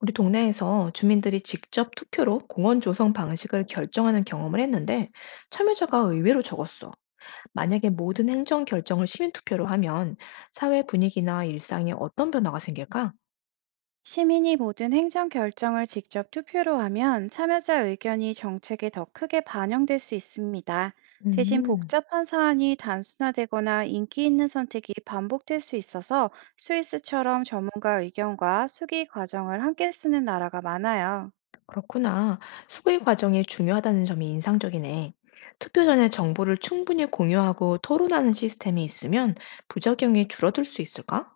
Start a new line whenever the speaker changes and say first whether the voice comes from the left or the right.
left: 우리 동네에서 주민들이 직접 투표로 공원 조성 방식을 결정하는 경험을 했는데 참여자가 의외로 적었어. 만약에 모든 행정 결정을 시민 투표로 하면 사회 분위기나 일상에 어떤 변화가 생길까?
right: 시민이 모든 행정 결정을 직접 투표로 하면 참여자 의견이 정책에 더 크게 반영될 수 있습니다. 대신
left: 음,
right: 복잡한 사안이 단순화되거나 인기 있는 선택이 반복될 수 있어서, 스위스처럼 전문가 의견과 수기 과정을 함께 쓰는 나라가 많아요.
left: 그렇구나. 수의 과정이 중요하다는 점이 인상적이네. 투표 전에 정보를 충분히 공유하고 토론하는 시스템이 있으면 부작용이 줄어들 수 있을까?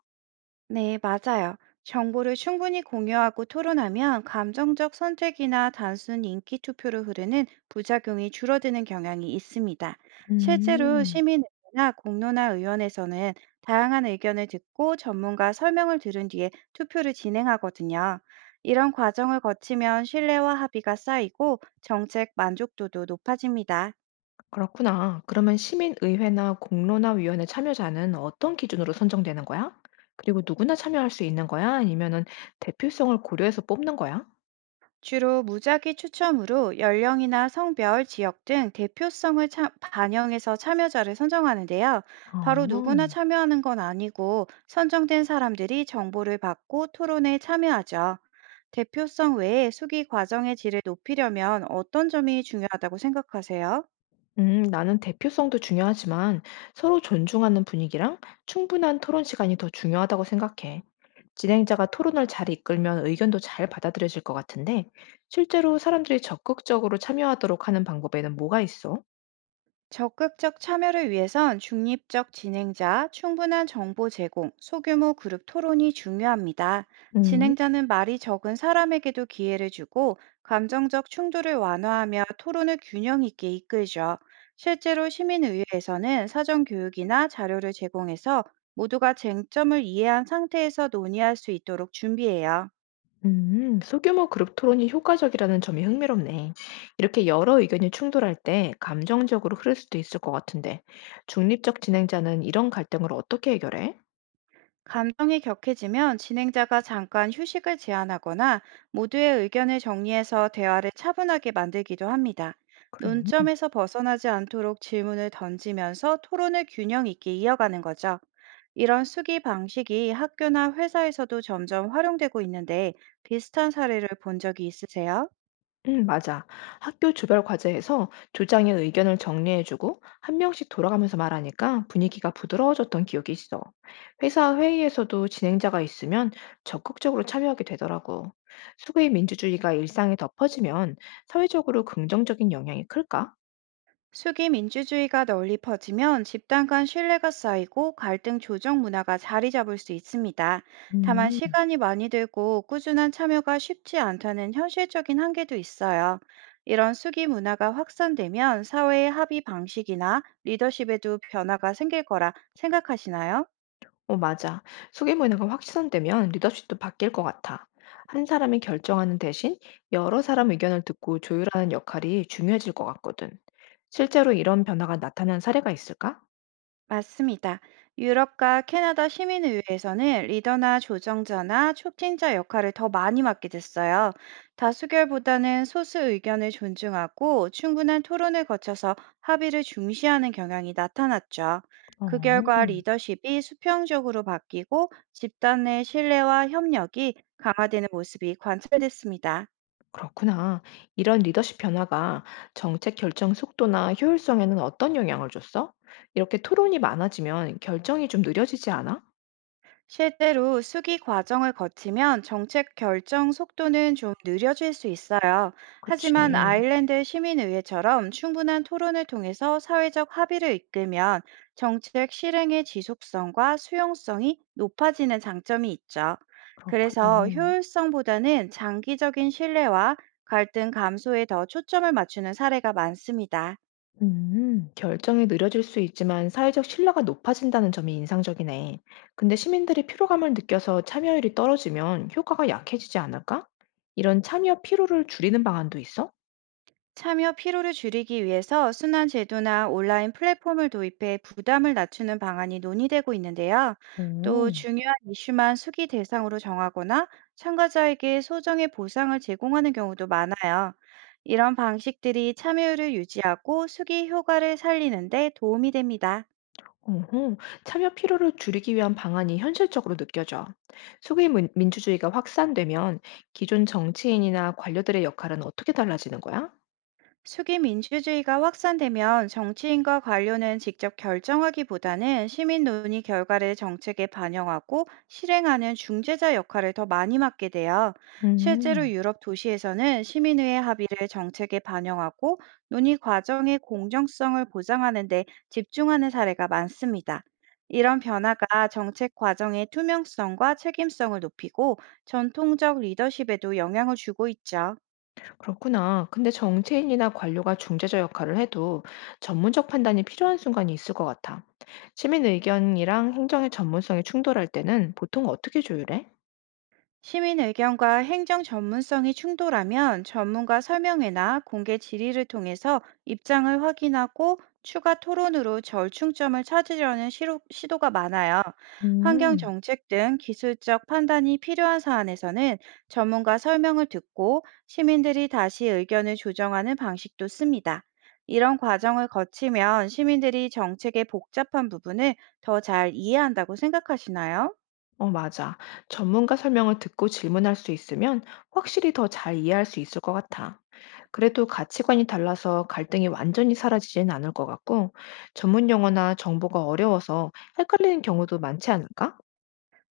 right: 네, 맞아요. 정보를 충분히 공유하고 토론하면 감정적 선택이나 단순 인기 투표로 흐르는 부작용이 줄어드는 경향이 있습니다. 실제로
left: 음.
right: 시민의회나 공론화 의원에서는 다양한 의견을 듣고 전문가 설명을 들은 뒤에 투표를 진행하거든요. 이런 과정을 거치면 신뢰와 합의가 쌓이고 정책 만족도도 높아집니다.
left: 그렇구나. 그러면 시민의회나 공론화위원회 참여자는 어떤 기준으로 선정되는 거야? 그리고 누구나 참여할 수 있는 거야? 아니면은 대표성을 고려해서 뽑는 거야?
right: 주로 무작위 추첨으로 연령이나 성별, 지역 등 대표성을 반영해서 참여자를 선정하는데요. 바로 누구나
left: 어.
right: 참여하는 건 아니고, 선정된 사람들이 정보를 받고 토론에 참여하죠. 대표성 외에 수기 과정의 질을 높이려면 어떤 점이 중요하다고 생각하세요?
left: 나는 대표성도 중요하지만 서로 존중하는 분위기랑 충분한 토론 시간이 더 중요하다고 생각해. 진행자가 토론을 잘 이끌면 의견도 잘 받아들여질 것 같은데, 실제로 사람들이 적극적으로 참여하도록 하는 방법에는 뭐가 있어?
right: 적극적 참여를 위해선 중립적 진행자, 충분한 정보 제공, 소규모 그룹 토론이 중요합니다.
left: 음.
right: 진행자는 말이 적은 사람에게도 기회를 주고, 감정적 충돌을 완화하며 토론을 균형 있게 이끌죠. 실제로 시민의회에서는 사전 교육이나 자료를 제공해서 모두가 쟁점을 이해한 상태에서 논의할 수 있도록 준비해요.
left: 소규모 그룹 토론이 효과적이라는 점이 흥미롭네. 이렇게 여러 의견이 충돌할 때 감정적으로 흐를 수도 있을 것 같은데, 중립적 진행자는 이런 갈등을 어떻게 해결해?
right: 감정이 격해지면 진행자가 잠깐 휴식을 제안하거나 모두의 의견을 정리해서 대화를 차분하게 만들기도 합니다.
left: 그래.
right: 논점에서 벗어나지 않도록 질문을 던지면서 토론을 균형 있게 이어가는 거죠. 이런 수기 방식이 학교나 회사에서도 점점 활용되고 있는데, 비슷한 사례를 본 적이 있으세요?
left: 맞아. 학교 주별 과제에서 조장의 의견을 정리해주고 한 명씩 돌아가면서 말하니까 분위기가 부드러워졌던 기억이 있어. 회사 회의에서도 진행자가 있으면 적극적으로 참여하게 되더라고. 수구의 민주주의가 일상에 덮어지면 사회적으로 긍정적인 영향이 클까?
right: 수기 민주주의가 널리 퍼지면 집단 간 신뢰가 쌓이고 갈등 조정 문화가 자리 잡을 수 있습니다. 다만
left: 음.
right: 시간이 많이 들고 꾸준한 참여가 쉽지 않다는 현실적인 한계도 있어요. 이런 수기 문화가 확산되면 사회의 합의 방식이나 리더십에도 변화가 생길 거라 생각하시나요?
left: 어, 맞아. 소규모 인허가 확산되면 리더십도 바뀔 것 같아. 한 사람이 결정하는 대신 여러 사람 의견을 듣고 조율하는 역할이 중요해질 것 같거든. 실제로 이런 변화가 나타난 사례가 있을까?
right: 맞습니다. 유럽과 캐나다 시민의회에서는 리더나 조정자나 촉진자 역할을 더 많이 맡게 됐어요. 다수결보다는 소수 의견을 존중하고 충분한 토론을 거쳐서 합의를 중시하는 경향이 나타났죠. 그 결과
left: 어.
right: 리더십이 수평적으로 바뀌고 집단 내 신뢰와 협력이 강화되는 모습이 관찰됐습니다.
left: 그렇구나. 이런 리더십 변화가 정책 결정 속도나 효율성에는 어떤 영향을 줬어? 이렇게 토론이 많아지면 결정이 좀 느려지지 않아?
right: 실제로 수기 과정을 거치면 정책 결정 속도는 좀 느려질 수 있어요. 하지만
left: 그치,
right: 아일랜드 시민의회처럼 충분한 토론을 통해서 사회적 합의를 이끌면 정책 실행의 지속성과 수용성이 높아지는 장점이 있죠.
left: 그렇구나.
right: 그래서 효율성보다는 장기적인 신뢰와 갈등 감소에 더 초점을 맞추는 사례가 많습니다.
left: 결정이 느려질 수 있지만 사회적 신뢰가 높아진다는 점이 인상적이네. 근데 시민들이 피로감을 느껴서 참여율이 떨어지면 효과가 약해지지 않을까? 이런 참여 피로를 줄이는 방안도 있어?
right: 참여 피로를 줄이기 위해서 순환 제도나 온라인 플랫폼을 도입해 부담을 낮추는 방안이 논의되고 있는데요. 또
left: 오,
right: 중요한 이슈만 수기 대상으로 정하거나 참가자에게 소정의 보상을 제공하는 경우도 많아요. 이런 방식들이 참여율을 유지하고 수기 효과를 살리는 데 도움이 됩니다.
left: 어허, 참여 피로를 줄이기 위한 방안이 현실적으로 느껴져. 민주주의가 확산되면 기존 정치인이나 관료들의 역할은 어떻게 달라지는 거야?
right: 수기 민주주의가 확산되면 정치인과 관료는 직접 결정하기보다는 시민 논의 결과를 정책에 반영하고 실행하는 중재자 역할을 더 많이 맡게 되어, 실제로
left: 음.
right: 유럽 도시에서는 시민의회 합의를 정책에 반영하고 논의 과정의 공정성을 보장하는 데 집중하는 사례가 많습니다. 이런 변화가 정책 과정의 투명성과 책임성을 높이고 전통적 리더십에도 영향을 주고 있죠.
left: 그렇구나. 근데 정치인이나 관료가 중재자 역할을 해도 전문적 판단이 필요한 순간이 있을 것 같아. 시민 의견이랑 행정의 전문성이 충돌할 때는 보통 어떻게 조율해?
right: 시민 의견과 행정 전문성이 충돌하면 전문가 설명회나 공개 질의를 통해서 입장을 확인하고 추가 토론으로 절충점을 찾으려는 시도가 많아요. 환경
left: 음,
right: 정책 등 기술적 판단이 필요한 사안에서는 전문가 설명을 듣고 시민들이 다시 의견을 조정하는 방식도 씁니다. 이런 과정을 거치면 시민들이 정책의 복잡한 부분을 더 잘 이해한다고 생각하시나요?
left: 어, 맞아. 전문가 설명을 듣고 질문할 수 있으면 확실히 더 잘 이해할 수 있을 것 같아. 그래도 가치관이 달라서 갈등이 완전히 사라지진 않을 것 같고, 전문 용어나 정보가 어려워서 헷갈리는 경우도 많지 않을까?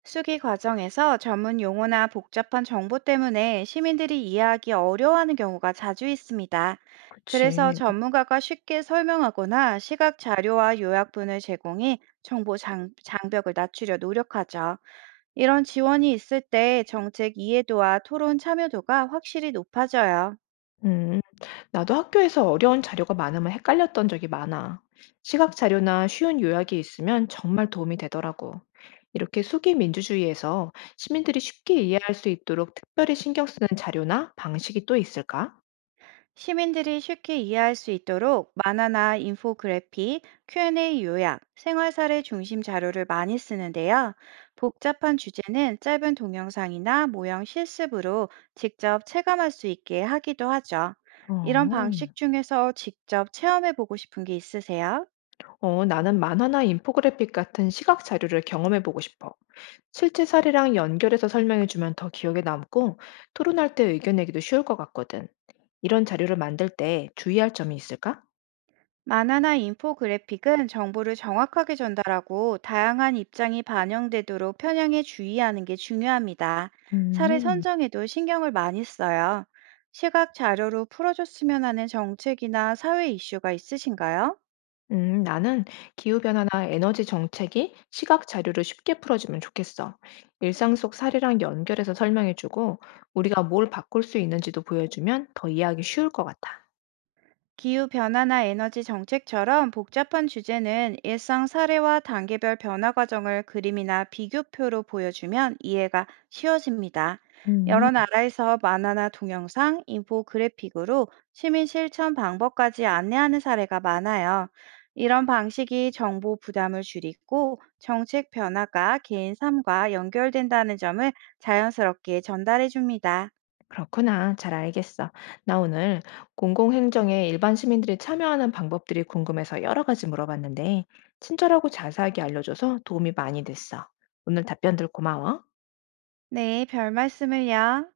right: 수기 과정에서 전문 용어나 복잡한 정보 때문에 시민들이 이해하기 어려워하는 경우가 자주 있습니다. 그래서
left: 그치.
right: 전문가가 쉽게 설명하거나 시각 자료와 요약분을 제공해 정보 장벽을 낮추려 노력하죠. 이런 지원이 있을 때 정책 이해도와 토론 참여도가 확실히 높아져요.
left: 음. 나도 학교에서 어려운 자료가 많으면 헷갈렸던 적이 많아. 시각 자료나 쉬운 요약이 있으면 정말 도움이 되더라고. 이렇게 수기 민주주의에서 시민들이 쉽게 이해할 수 있도록 특별히 신경 쓰는 자료나 방식이 또 있을까?
right: 시민들이 쉽게 이해할 수 있도록 만화나 인포그래픽, Q&A 요약, 생활 사례 중심 자료를 많이 쓰는데요. 복잡한 주제는 짧은 동영상이나 모형 실습으로 직접 체감할 수 있게 하기도 하죠. 이런
left: 어,
right: 방식 중에서 직접 체험해 보고 싶은 게 있으세요?
left: 나는 만화나 인포그래픽 같은 시각 자료를 경험해 보고 싶어. 실제 사례랑 연결해서 설명해 주면 더 기억에 남고 토론할 때 의견 내기도 쉬울 것 같거든. 이런 자료를 만들 때 주의할 점이 있을까?
right: 만화나 인포그래픽은 정보를 정확하게 전달하고 다양한 입장이 반영되도록 편향에 주의하는 게 중요합니다. 사례
left: 음.
right: 선정에도 신경을 많이 써요. 시각 자료로 풀어줬으면 하는 정책이나 사회 이슈가 있으신가요?
left: 나는 기후변화나 에너지 정책이 시각 자료로 쉽게 풀어지면 좋겠어. 일상 속 사례랑 연결해서 설명해주고, 우리가 뭘 바꿀 수 있는지도 보여주면 더 이해하기 쉬울 것 같아.
right: 기후변화나 에너지 정책처럼 복잡한 주제는 일상 사례와 단계별 변화 과정을 그림이나 비교표로 보여주면 이해가 쉬워집니다.
left: 음,
right: 여러 나라에서 만화나 동영상, 인포그래픽으로 시민 실천 방법까지 안내하는 사례가 많아요. 이런 방식이 정보 부담을 줄이고 정책 변화가 개인 삶과 연결된다는 점을 자연스럽게 전달해 줍니다.
left: 그렇구나. 잘 알겠어. 나 오늘 공공행정에 일반 시민들이 참여하는 방법들이 궁금해서 여러 가지 물어봤는데, 친절하고 자세하게 알려줘서 도움이 많이 됐어. 오늘 답변들 고마워.
right: 네, 별 말씀을요.